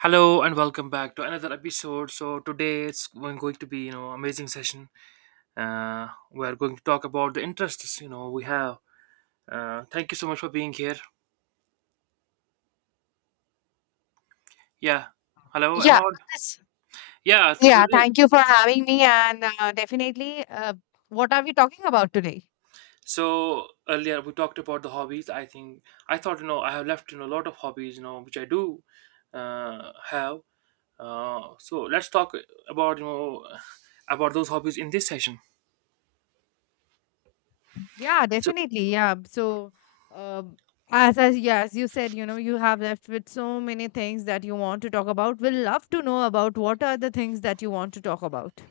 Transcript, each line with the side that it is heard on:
right: Hello and welcome back to another episode. So today it's going to be amazing session. We are going to talk about the interests we have. Thank you so much for being here. Yeah. Hello, am
left: Yeah,
right: I on?
left: but
right: Yeah. t-
left: yeah.
right: earlier-
left: Thank you for having me, and definitely. What are we talking about today?
right: So earlier we talked about the hobbies. I thought I have left a lot of hobbies which I do have. So let's talk about you know about those hobbies in this session.
left: Yeah,
right: So,
left: definitely. Yeah. So, um, as yeah, as you said, you know, you have left with so many things that you want to talk about. We'll love to know about what are the things that you want to talk about.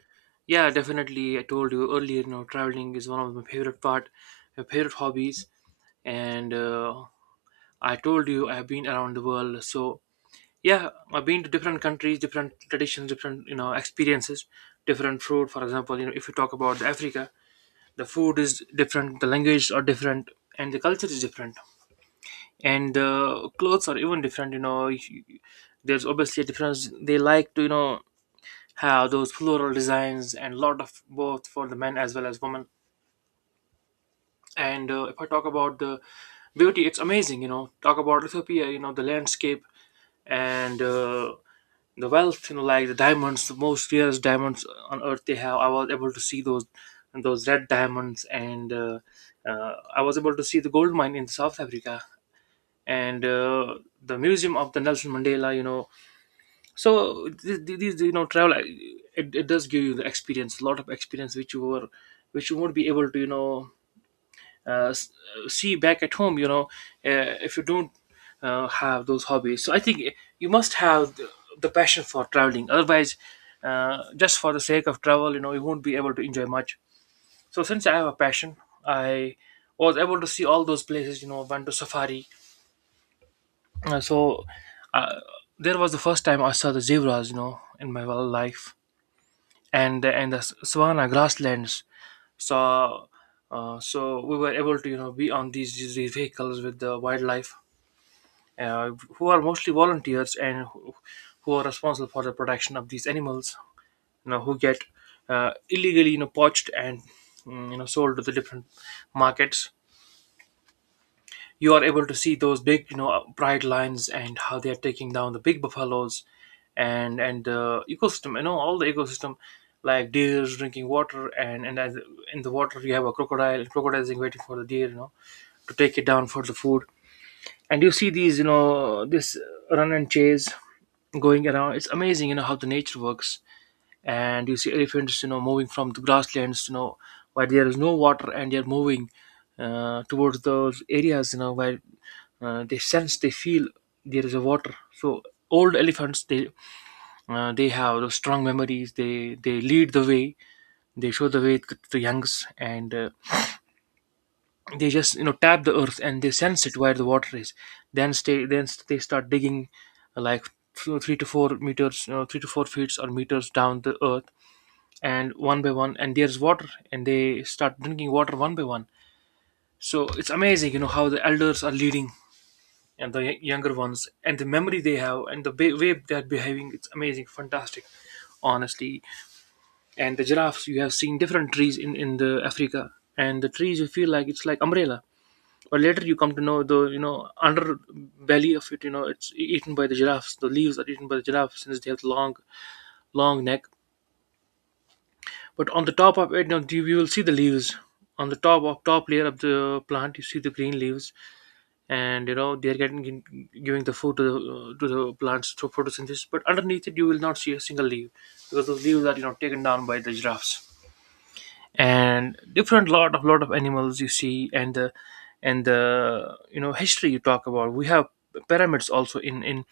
right: yeah, definitely. I told you earlier, you know, traveling is one of my favorite part, my favorite hobbies. And I told you I have been around the world. So yeah, I've been to different countries, different traditions, different experiences, different food. For example, you know, if you talk about the Africa, the food is different, the language are different, and the culture is different, and the clothes are even different. There's obviously a difference. They like to have those floral designs and lot of both for the men as well as women and if I talk about the beauty, it's amazing. You know, talk about Ethiopia, you know, the landscape and the wealth, you know, like the diamonds, the most rarest diamonds on earth they have. I was able to see those red diamonds, and I was able to see the gold mine in South Africa and the museum of the Nelson Mandela, you know. So these travel, it does give you the experience, a lot of experience, which you were which you won't be able to, uh, see back at home, if you don't have those hobbies. So I think you must have the passion for traveling, otherwise, just for the sake of travel, you know, you won't be able to enjoy much. So since I have a passion, I was able to see all those places, you know, went to safari. uh, so uh, there was the first time I saw the zebras, you know, in my whole life. And the savanna grasslands. So uh, so we were able to, you know, be on these vehicles with the wildlife, uh, who are mostly volunteers, and who are responsible for the protection of these animals, you know, who get illegally, you know, poached and, you know, sold to the different markets. You are able to see those big, bright lines and how they are taking down the big buffaloes and the ecosystem, you know, all the ecosystem, like deers drinking water, and in the water you have a crocodile, crocodiles is waiting for the deer, you know, to take it down for the food. And you see these you know this run and chase going around. It's amazing, you know, how the nature works. And you see elephants, you know, moving from the grasslands, you know, where there is no water, and they're moving towards those areas, you know, where they sense, they feel there is a water. So old elephants, they, they have those strong memories. They lead the way, they show the way to the youngs, and they just, you know, tap the earth, and they sense it where the water is. Then they start digging, like 3 to 4 meters, you know, 3 to 4 feet or meters down the earth. And one by one, and there's water, and they start drinking water one by one. So it's amazing, you know, how the elders are leading, and the younger ones, and the memory they have, and the way they're behaving. It's amazing, fantastic, honestly. And the giraffes. You have seen different trees in the Africa, and the trees, you feel like it's like umbrella, but later you come to know the, you know, underbelly of it. You know, it's eaten by the giraffes. The leaves are eaten by the giraffes, since they have the long neck. But on the top of it, you know, you will see the leaves on the top layer of the plant. You see the green leaves, and you know they are getting giving the food to the plants through photosynthesis. But underneath it, you will not see a single leaf, because those leaves are, you know, taken down by the giraffes. And different, lot of animals you see. And the, and the, you know, history you talk about, we have pyramids also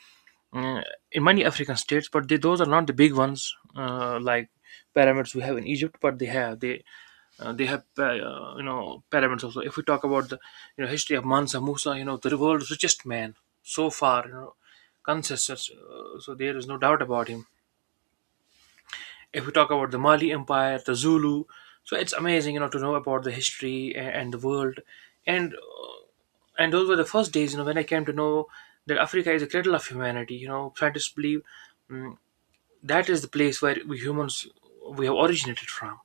right: uh, in many African states, but those are not the big ones, like pyramids we have in Egypt, but they have you know, pyramids also. If we talk about the, you know, history of Mansa Musa, you know, the world's richest man so far, you know, consensus, so there is no doubt about him. If we talk about the Mali Empire, the Zulu, so it's amazing, you know, to know about the history and the world, and uh, and those were the first days, you know, when I came to know that Africa is a cradle of humanity. You know, scientists believe, mm, that is the place where we humans we have originated from.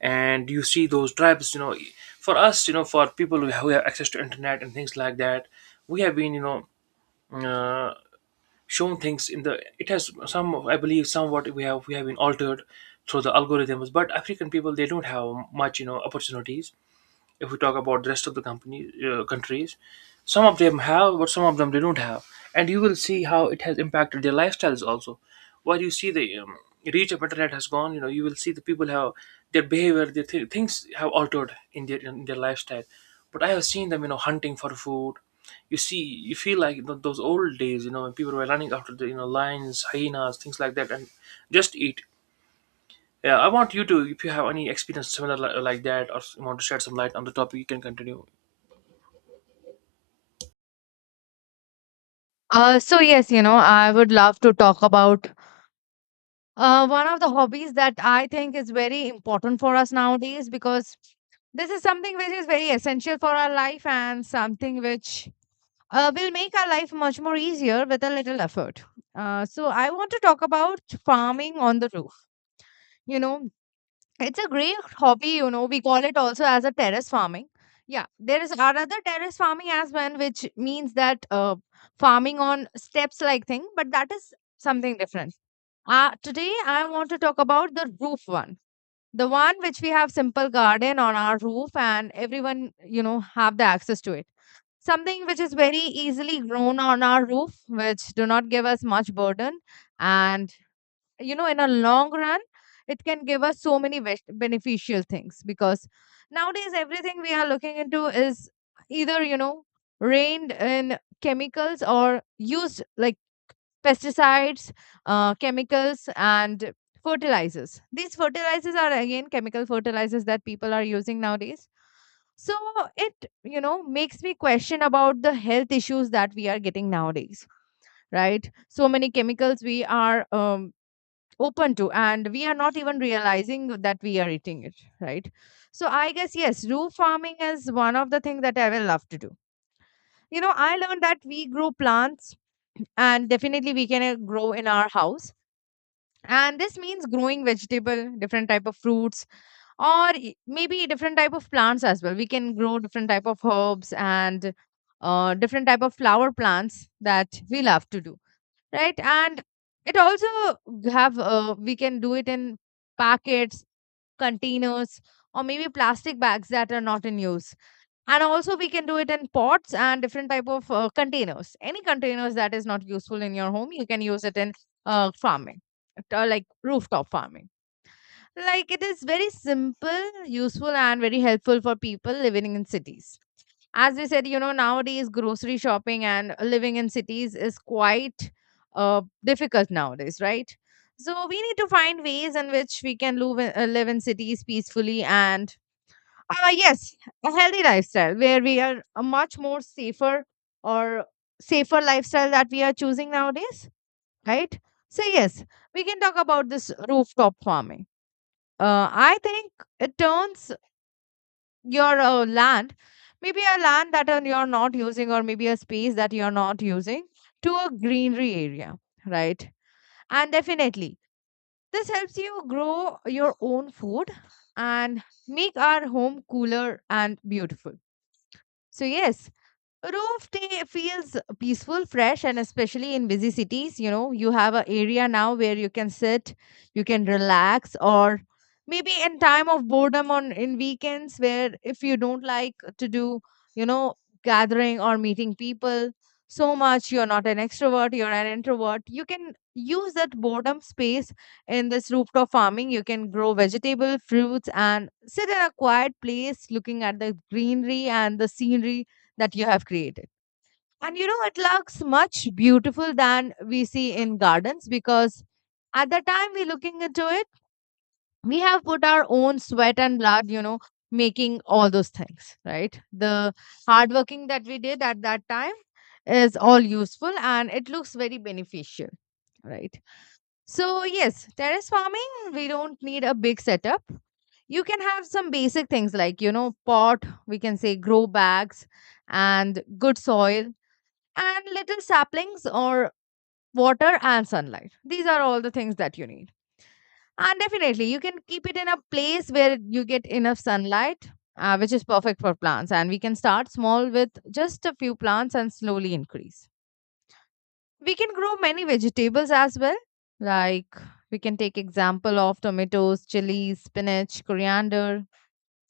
right: And you see those tribes, you know, for us, you know, for people who have access to internet and things like that, we have been, uh, shown things in the, it has some, I believe, somewhat we have been altered through the algorithms. But African people, they don't have much, you know, opportunities. If we talk about the rest of the company countries, some of them have, but some of them they don't have. And you will see how it has impacted their lifestyles also. While you see the, reach of internet has gone, you know, you will see the people have their behavior, their things have altered in their lifestyle. But I have seen them, you know, hunting for food. You see, you feel like those old days, you know, when people were running after the, you know, lions, hyenas, things like that, and just eat. Yeah, I want you to, if you have any experience similar like that, or want to shed some light on the topic, you can continue.
left: So yes, you know, I would love to talk about one of the hobbies that I think is very important for us nowadays, because this is something which is very essential for our life and something which will make our life much more easier with a little effort. So, I want to talk about farming on the roof. You know, it's a great hobby, you know, we call it also as a terrace farming. Yeah, there is another terrace farming as well, which means that farming on steps like thing, but that is something different. Today, I want to talk about the roof one. The one which we have simple garden on our roof and everyone, you know, have the access to it, something which is very easily grown on our roof, which do not give us much burden, and you know, in a long run, it can give us so many beneficial things, because nowadays everything we are looking into is either you know rained in chemicals or used like pesticides, chemicals, and fertilizers. These fertilizers are again chemical fertilizers that people are using nowadays. So it, you know, makes me question about the health issues that we are getting nowadays, right? So many chemicals we are open to, and we are not even realizing that we are eating it, right? So I guess, yes, roof farming is one of the things that I will love to do. You know, I learned that we grow plants, and definitely we can grow in our house. And this means growing vegetable, different type of fruits, or maybe different type of plants as well. We can grow different type of herbs and different type of flower plants that we love to do, right? And it also have we can do it in packets, containers, or maybe plastic bags that are not in use, and also we can do it in pots and different type of containers. Any containers that is not useful in your home you can use it in farming, like rooftop farming. Like it is very simple, useful, and very helpful for people living in cities. As we said, you know, nowadays grocery shopping and living in cities is quite difficult nowadays, right? So we need to find ways in which we can live in, live in cities peacefully, and yes, a healthy lifestyle where we are a much more safer or safer lifestyle that we are choosing nowadays, right? So yes, we can talk about this rooftop farming. I think it turns your land, maybe a land that you're not using, or maybe a space that you're not using, to a greenery area, right? And definitely, this helps you grow your own food and make our home cooler and beautiful. So, yes, roof day feels peaceful, fresh, and especially in busy cities, you know, you have an area now where you can sit, you can relax, or maybe in time of boredom on in weekends where if you don't like to do, you know, gathering or meeting people so much, you're not an extrovert, you're an introvert, you can use that boredom space in this rooftop farming. You can grow vegetable, fruits, and sit in a quiet place looking at the greenery and the scenery that you have created. And you know, it looks much beautiful than we see in gardens, because at the time we're looking into it, we have put our own sweat and blood, you know, making all those things, right? The hard working that we did at that time is all useful, and it looks very beneficial, right? So, yes, terrace farming, we don't need a big setup. You can have some basic things like, you know, pot, we can say grow bags, and good soil, and little saplings, or water and sunlight. These are all the things that you need. And definitely, you can keep it in a place where you get enough sunlight, which is perfect for plants. And we can start small with just a few plants and slowly increase. We can grow many vegetables as well. Like we can take example of tomatoes, chilies, spinach, coriander.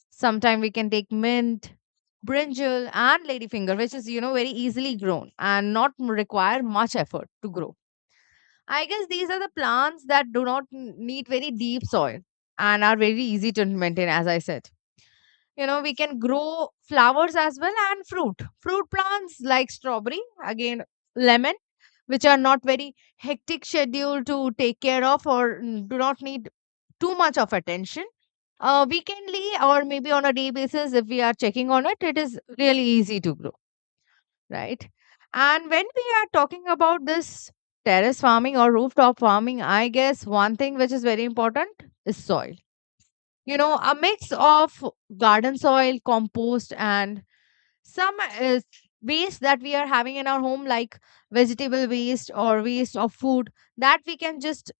left: Sometime we can take mint, brinjal, and ladyfinger, which is you know very easily grown and not require much effort to grow. I guess these are the plants that do not need very deep soil, and are very easy to maintain, as I said. You know, we can grow flowers as well and fruit. Fruit plants like strawberry, again, lemon, which are not very hectic schedule to take care of, or mm, do not need too much of attention. Weekendly or maybe on a day basis, if we are checking on it, it is really easy to grow, right? And when we are talking about this terrace farming or rooftop farming, I guess one thing which is very important is soil. You know, a mix of garden soil, compost, and some waste that we are having in our home, like vegetable waste or waste of food, that we can just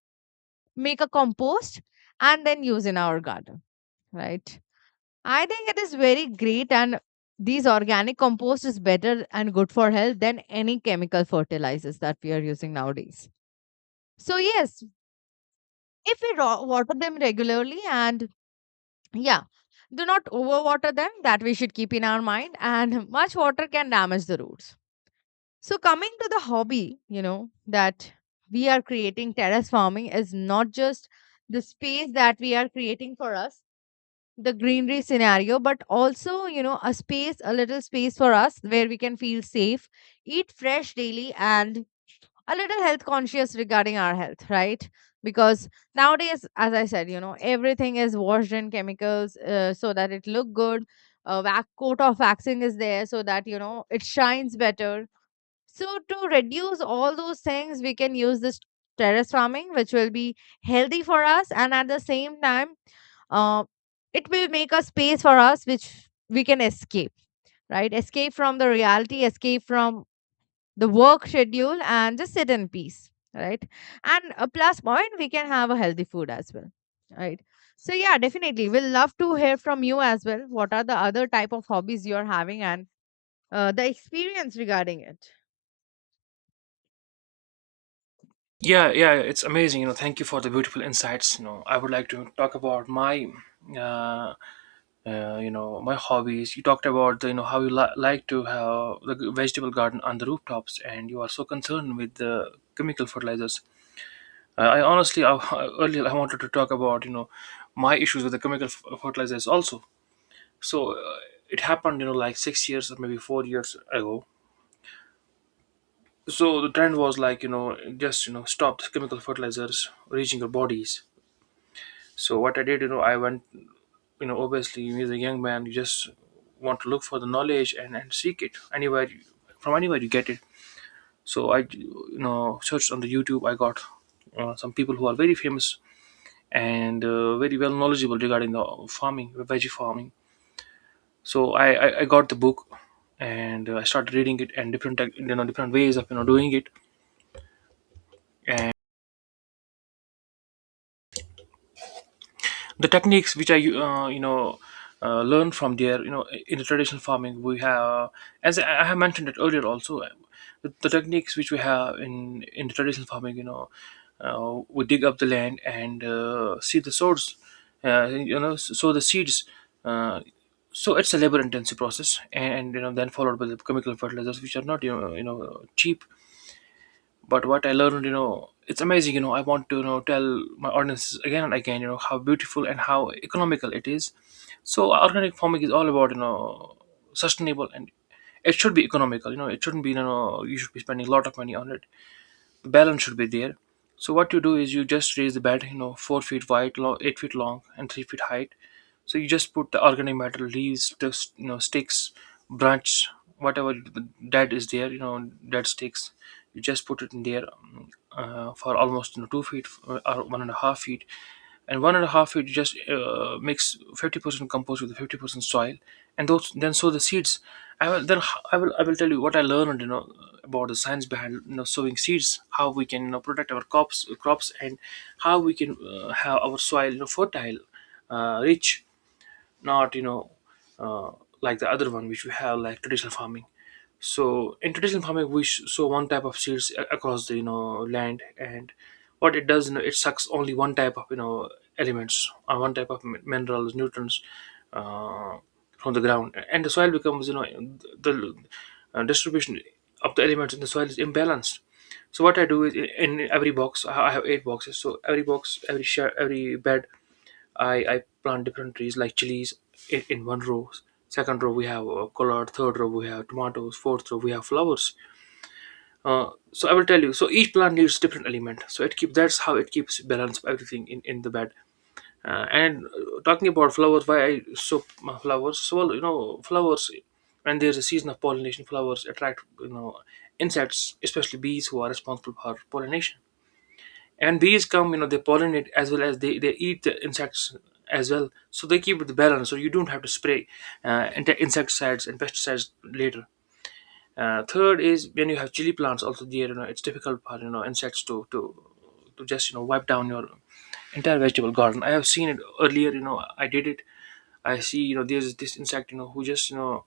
left: make a compost and then use in our garden, right? I think it is very great, and these organic compost is better and good for health than any chemical fertilizers that we are using nowadays. So, yes, if we water them regularly, and yeah, do not overwater them, that we should keep in our mind, and much water can damage the roots. So, coming to the hobby, you know, that we are creating terrace farming, is not just the space that we are creating for us, the greenery scenario, but also, you know, a space, a little space for us where we can feel safe, eat fresh daily, and a little health conscious regarding our health, right? Because nowadays, as I said, you know, everything is washed in chemicals, so that it look good. A coat of waxing is there so that, you know, it shines better. So to reduce all those things, we can use this terrace farming, which will be healthy for us, and at the same time, uh, it will make a space for us which we can escape, right? Escape from the reality, escape from the work schedule, and just sit in peace, right? And a plus point, we can have a healthy food as well, right? So yeah, definitely, we'll love to hear from you as well. What are the other type of hobbies you're having, and the experience regarding it.
right: Yeah, yeah, it's amazing. You know, thank you for the beautiful insights. You know, I would like to talk about my, uh, you know, my hobbies. You talked about you know, how you like to have the vegetable garden on the rooftops, and you are so concerned with the chemical fertilizers. I honestly, I, earlier I wanted to talk about, you know, my issues with the chemical fertilizers also. So it happened, you know, like 6 years or maybe 4 years ago. So the trend was like, you know, just, you know, stop the chemical fertilizers reaching your bodies. So what I did, you know, I went, you know, obviously, as a young man, you just want to look for the knowledge, and seek it from anywhere you get it. So I, you know, searched on the YouTube. I got, some people who are very famous, and very well knowledgeable regarding the farming veggie farming. So I got the book, and I started reading it. And different you know, different ways of, you know, doing it, the techniques which I, learned from there. You know, in the traditional farming we have, as I have mentioned it earlier also, the techniques which we have in the traditional farming, you know, we dig up the land, and see the source, you know, sow the seeds. Uh, so it's a labor intensive process, and, you know, then followed by the chemical fertilizers, which are not, you know, you know, cheap. But what I learned, you know, it's amazing. You know, I want to, you know, tell my audiences again and again, you know, how beautiful and how economical it is. So organic farming is all about, you know, sustainable, and it should be economical. You know, it shouldn't be, you know, you should be spending a lot of money on it. Balance should be there. So what you do is you just raise the bed, you know, 4 feet wide, long, 8 feet long, and 3 feet height. So you just put the organic matter, leaves, just, you know, sticks, branches, whatever that is there, you know, dead sticks. You just put it in there for almost 2 feet or 1.5 feet, and one and a half you just mix 50% compost with 50% soil, and those then sow the seeds. I will then I will i will tell you what I learned. About the science behind sowing seeds, how we can protect our crops, and how we can have our soil fertile, rich, not uh, like the other one which we have, like traditional farming. So in traditional farming we sow one type of seeds across the land, and what it does, it sucks only one type of elements, or one type of minerals, nutrients uh, from the ground, and the soil becomes— the distribution of the elements in the soil is imbalanced. So what I do is in every box I have eight boxes. So every box, every share, every bed, I plant different trees, like chilies, in one row. Second row we have collard. Third row we have tomatoes. Fourth row we have flowers. So I will tell you. So each plant needs different element. So it keeps— that's how it keeps balance of everything in the bed. And talking about flowers, why I so my flowers? So well, flowers, when there's a season of pollination, flowers attract insects, especially bees, who are responsible for pollination. And bees come, they pollinate, as well as they eat the insects as well, so they keep the balance, so you don't have to spray insecticides and pesticides later. Third is, when you have chili plants also, there it's difficult for insects to just wipe down your entire vegetable garden. I have seen it earlier, I did it. I see there's this insect who just you know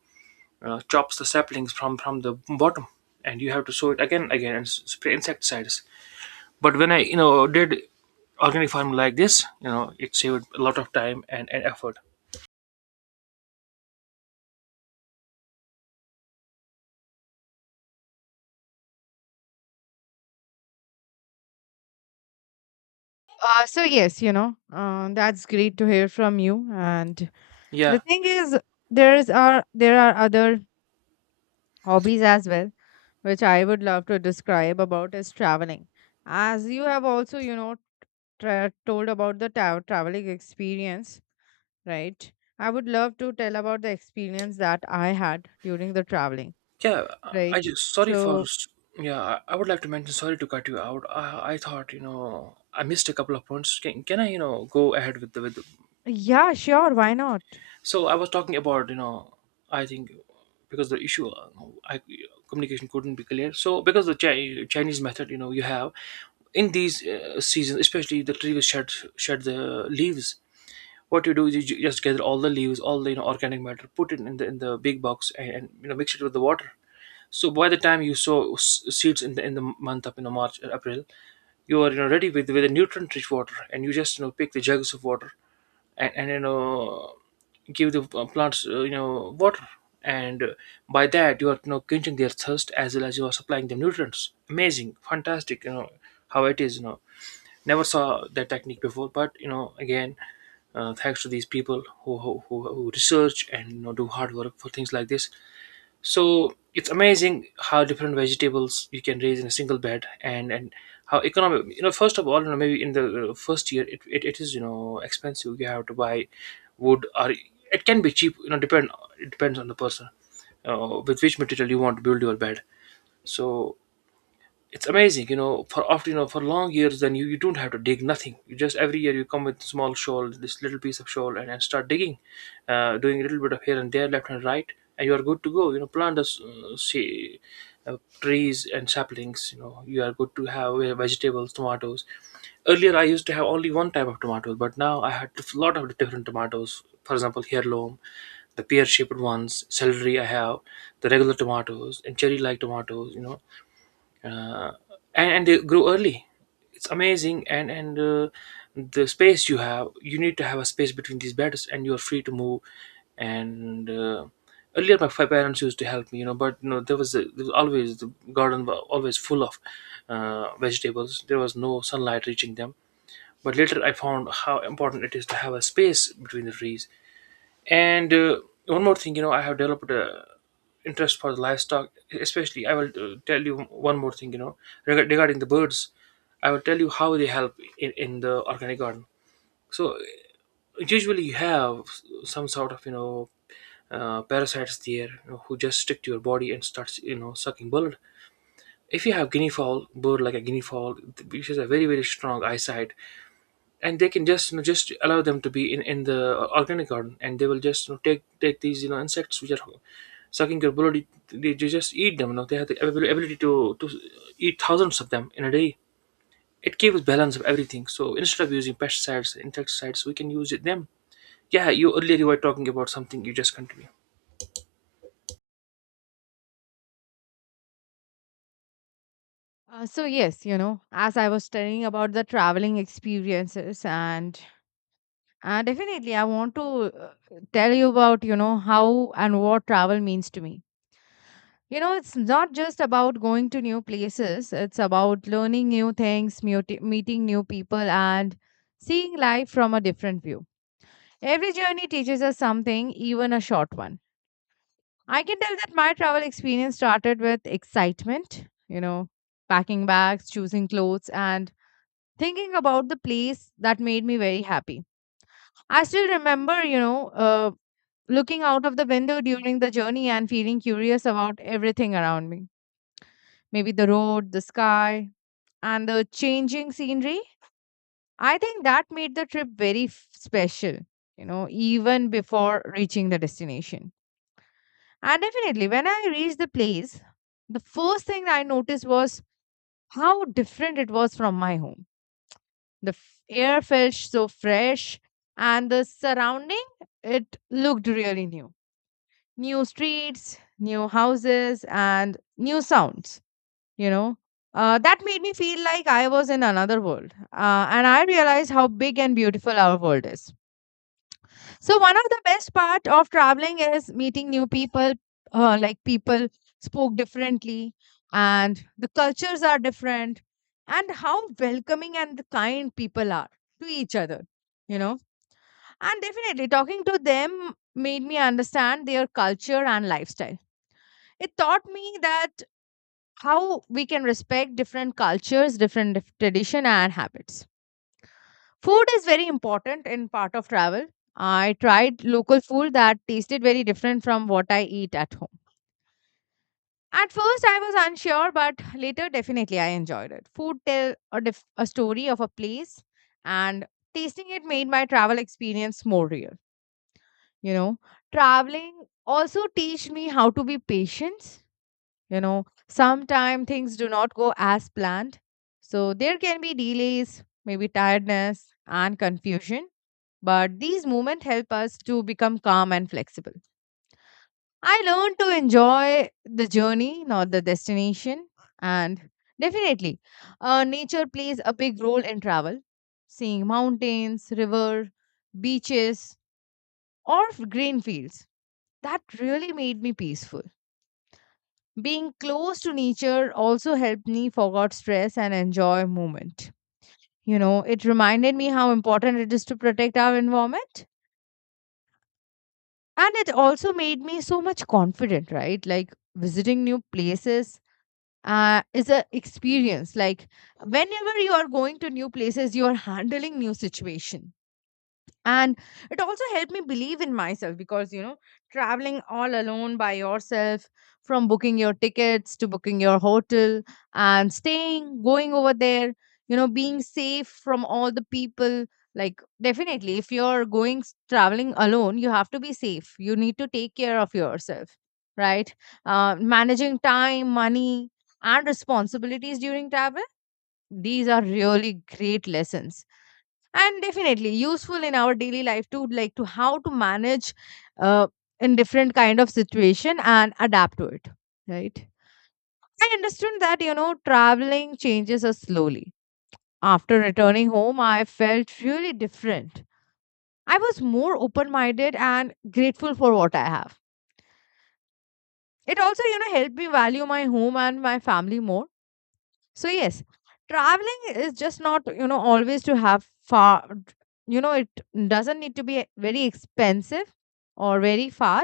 right: uh, chops the saplings from the bottom, and you have to sow it again, and spray insecticides. But when I did organic farming like this, it saved a lot of time and effort.
left: So yes, you know, that's great to hear from you. And the
right: Yeah,
left: thing is, there are other hobbies as well which I would love to describe about is traveling. As you have also, you know, told about the traveling experience, right? I would love to tell about the experience that I had during the traveling,
right: yeah, I
left: right?
right: just, sorry for—
left: So,
right: yeah, I would like to mention, sorry to cut you out, I— I thought, I missed a couple of points. Can I go ahead with the— with the—
left: yeah, sure, why not?
right: so I was talking about, I think, because the issue, I— communication couldn't be clear. So because the Chinese method, you have in these seasons, especially, the trees shed— the leaves. What you do is, you just gather all the leaves, all the organic matter, put it in the big box, and mix it with the water. So by the time you sow seeds in the month, up in the March or April, you are ready with a nutrient rich water, and you just pick the jugs of water, and give the plants, water. And by that, you are quenching their thirst, as well as you are supplying them nutrients. Amazing, fantastic. You know how it is. Never saw that technique before, but again, thanks to these people who research and do hard work for things like this. So it's amazing how different vegetables you can raise in a single bed, and how economic. You know, first of all, maybe in the first year, it is expensive. You have to buy wood, or it can be cheap. You know, depend— it depends on the person, with which material you want to build your bed. So it's amazing, for— after, for long years, then you don't have to dig nothing. You just, every year, you come with small shoal, this little piece of shoal, and start digging, doing a little bit of here and there, left and right, and you are good to go, plant us, say, trees and saplings. You know, you are good to have vegetables, tomatoes. Earlier I used to have only one type of tomatoes, but now I had a lot of different tomatoes, for example, heirloom, the pear shaped ones, celery I have, the regular tomatoes, and cherry like tomatoes, uh, and they grow early. It's amazing. And the space you have— you need to have a space between these beds, and you're free to move, and earlier my parents used to help me, but there was, a, there was always— the garden was always full of vegetables, there was no sunlight reaching them. But later I found how important it is to have a space between the trees. And one more thing, you know, I have developed a interest for the livestock. Especially, I will tell you one more thing, you know, regarding the birds. I will tell you how they help in the organic garden. So usually you have some sort of parasites there, you know, who just stick to your body, and starts sucking blood. If you have guinea fowl bird, like a guinea fowl, which has a very very strong eyesight, and they can just just allow them to be in the organic garden, and they will just take these insects which are sucking your blood. They just eat them, they have the ability to eat thousands of them in a day. It keeps balance of everything, so instead of using pesticides, insecticides, we can use it them. Yeah, you earlier— you were talking about something, you just continue.
left: So yes, you know, as I was telling about the traveling experiences, and definitely I want to tell you about, you know, how and what travel means to me. You know, it's not just about going to new places, it's about learning new things, meeting new people, and seeing life from a different view. Every journey teaches us something, even a short one. I can tell that my travel experience started with excitement, you know, packing bags, choosing clothes, and thinking about the place that made me very happy. I still remember, you know, looking out of the window during the journey and feeling curious about everything around me. Maybe the road, the sky, and the changing scenery. I think that made the trip very special, you know, even before reaching the destination. And definitely, when I reached the place, the first thing I noticed was how different it was from my home. The air felt so fresh, and the surrounding, it looked really new. New streets, new houses, and new sounds, you know, that made me feel like I was in another world, and I realized how big and beautiful our world is. So one of the best part of traveling is meeting new people. Like people spoke differently, and the cultures are different, and how welcoming and kind people are to each other, you know. And definitely talking to them made me understand their culture and lifestyle. It taught me that how we can respect different cultures, different tradition and habits. Food is very important in part of travel. I tried local food that tasted very different from what I eat at home. At first I was unsure, but later definitely I enjoyed it. Food tell a, a story of a place, and tasting it made my travel experience more real, you know. Traveling also teach me how to be patient, you know. Sometimes things do not go as planned, so there can be delays, maybe tiredness and confusion, but these moments help us to become calm and flexible. I learned to enjoy the journey, not the destination. And definitely, nature plays a big role in travel. Seeing mountains, river, beaches, or green fields, that really made me peaceful. Being close to nature also helped me forget stress and enjoy moment, you know. It reminded me how important it is to protect our environment. And it also made me so much confident, right? Like visiting new places, is a experience. Like whenever you are going to new places, you are handling new situation, and it also helped me believe in myself, because you know, traveling all alone by yourself, from booking your tickets to booking your hotel, and staying, going over there, you know, being safe from all the people. Like definitely if you're going traveling alone, you have to be safe, you need to take care of yourself, right? Managing time, money, and responsibilities during travel, these are really great lessons, and definitely useful in our daily life too, like to how to manage uh, in different kind of situation and adapt to it, right? I understood that you know traveling changes us slowly. After returning home I felt really different. I was more open minded and grateful for what I have. It also, you know, helped me value my home and my family more. So yes, traveling is just not, you know, always to have far, you know, it doesn't need to be very expensive or very far.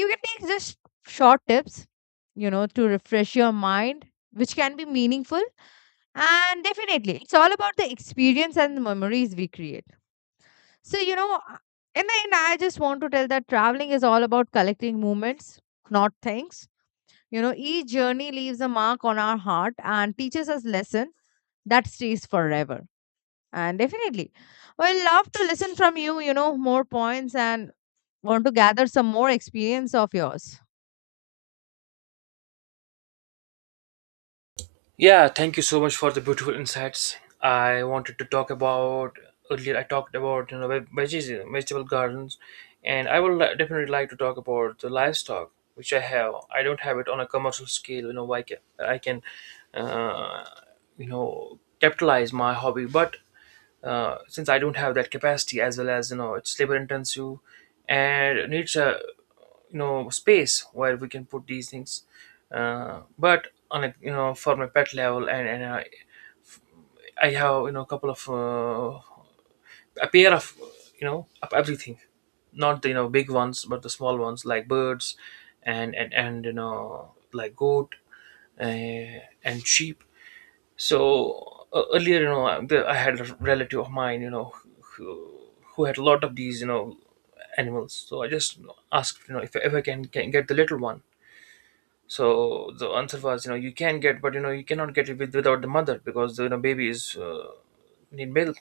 left: You can take just short tips, you know, to refresh your mind, which can be meaningful. And definitely, it's all about the experience and the memories we create. So, you know, in the end, I just want to tell that traveling is all about collecting moments, not things. You know, each journey leaves a mark on our heart and teaches us lessons that stays forever. And definitely, I love to listen from you, you know, more points and want to gather some more experience of yours.
right: Yeah, thank you so much for the beautiful insights. I wanted to talk about earlier— I talked about, veggies, vegetable gardens, and I would definitely like to talk about the livestock which I have. I don't have it on a commercial scale. You know, why can I can uh, capitalize my hobby, but since I don't have that capacity, as well as it's labor intensive, and needs a space where we can put these things, but on a— for my pet level, and I have a couple of— a pair of, of everything. Not the big ones, but the small ones, like birds, and like goat and sheep. So earlier, I had a relative of mine, who, who had a lot of these animals. So I just asked, if I can get the little one. So the answer was, you know, you can get, but you know, you cannot get it without the mother, because the baby is, need milk.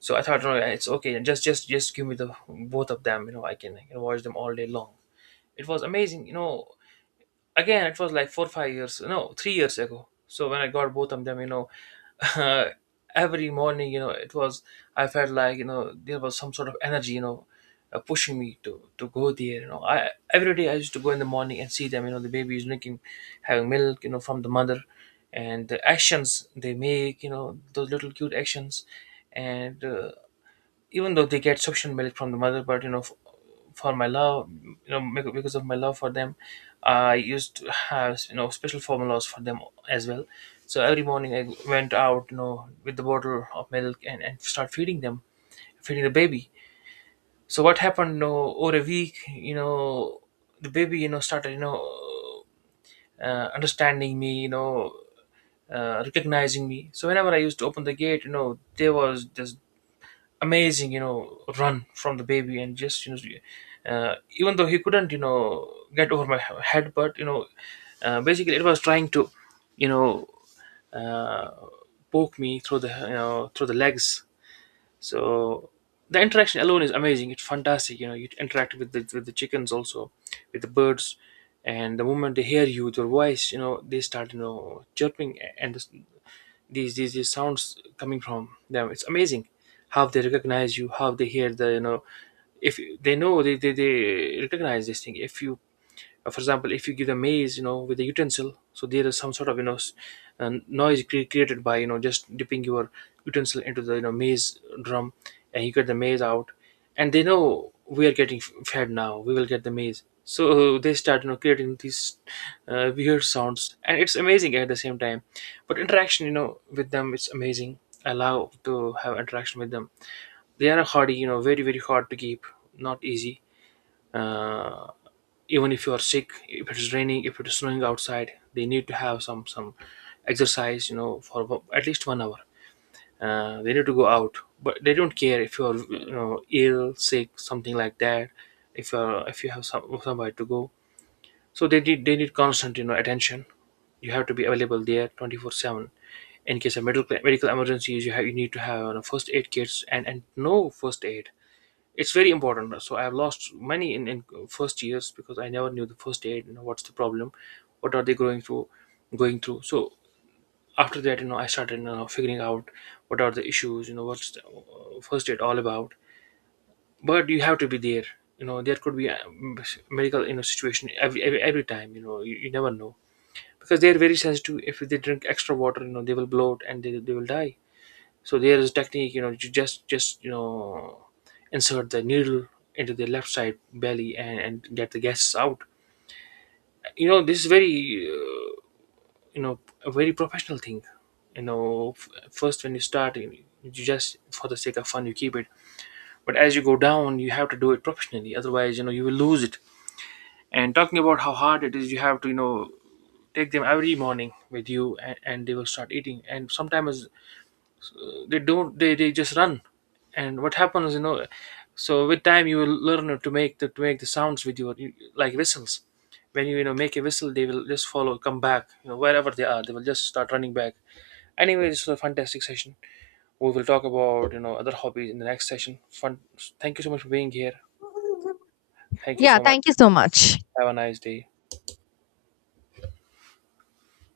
right: So I thought, no, it's okay. and Just, just give me the both of them. You know, I can watch them all day long. It was amazing. You know, again it was like 4, 5 years, no, 3 years ago. So when I got both of them, every morning, it was— I felt like, there was some sort of energy, pushing me to go there. You know, I— every day I used to go in the morning and see them, the baby is drinking, having milk, from the mother, and the actions they make, those little cute actions. And Even though they get suction milk from the mother, but you know, for my love, you know, because of my love for them, I used to have special formulas for them as well. So every morning I went out, you know, with the bottle of milk, and start feeding them, feeding the baby. So what happened, you know, over a week, you know, the baby, you know, started, you know, understanding me, you know, recognizing me. So whenever I used to open the gate, you know, there was this amazing, you know, run from the baby, and just, you know, even though he couldn't, you know, get over my head, but, you know, basically, it was trying to, you know, uh, poke me through the, you know, through the legs. So the interaction alone is amazing. It's fantastic. You interact with the chickens also, with the birds. And the moment they hear you, with your voice, they start, chirping and these sounds coming from them. It's amazing how they recognize you, how they hear the if they know they recognize this thing if you for example, if you give the maize, with a utensil, so there is some sort of noise created by just dipping your utensil into the maize drum, and you get the maize out, and they know we are getting fed now. We will get the maize. So they start, creating these weird sounds, and it's amazing at the same time. But interaction with them, it's amazing. I love to have interaction with them. They are hardy, you know, very hard to keep, not easy. Uh, Even if you are sick, if it's raining, if it's snowing outside, they need to have some exercise, for at least 1 hour. They need to go out, but they don't care if you are, you know, ill, sick, something like that, if you are, if you have some, somewhere to go. So they need constant, you know, attention. You have to be available there 24/7 in case of medical emergencies. You have, you need to have, first aid kits and no first aid. It's very important. So I have lost money in first years because I never knew the first aid, you know, what's the problem, what are they going through so after that, I started, figuring out what are the issues, you know, what's the first aid all about. But you have to be there. You know, there could be a medical, you know, situation every time. You know, you never know, because they're very sensitive. If they drink extra water, they will bloat and they will die. So there is technique, you know, you just insert the needle into the left side belly and get the gases out. You know, this is very you know a very professional thing. You know, first when you start, you just for the sake of fun you keep it, but as you go down, you have to do it professionally. Otherwise, you know, you will lose it. And talking about how hard it is, you have to, you know, take them every morning with you, and they will start eating, and sometimes they don't they just run. And what happens, you know? So with time you will learn to make the sounds with your like whistles. When you, you know, make a whistle, they will just follow, come back. You know, wherever they are, they will just start running back. Anyway, this was a fantastic session. We will talk about, other hobbies in the next session. Fun. Thank you so much for being here. Thank you
left: Yeah,
right: so much.
left: thank you so much.
right: Have a nice day.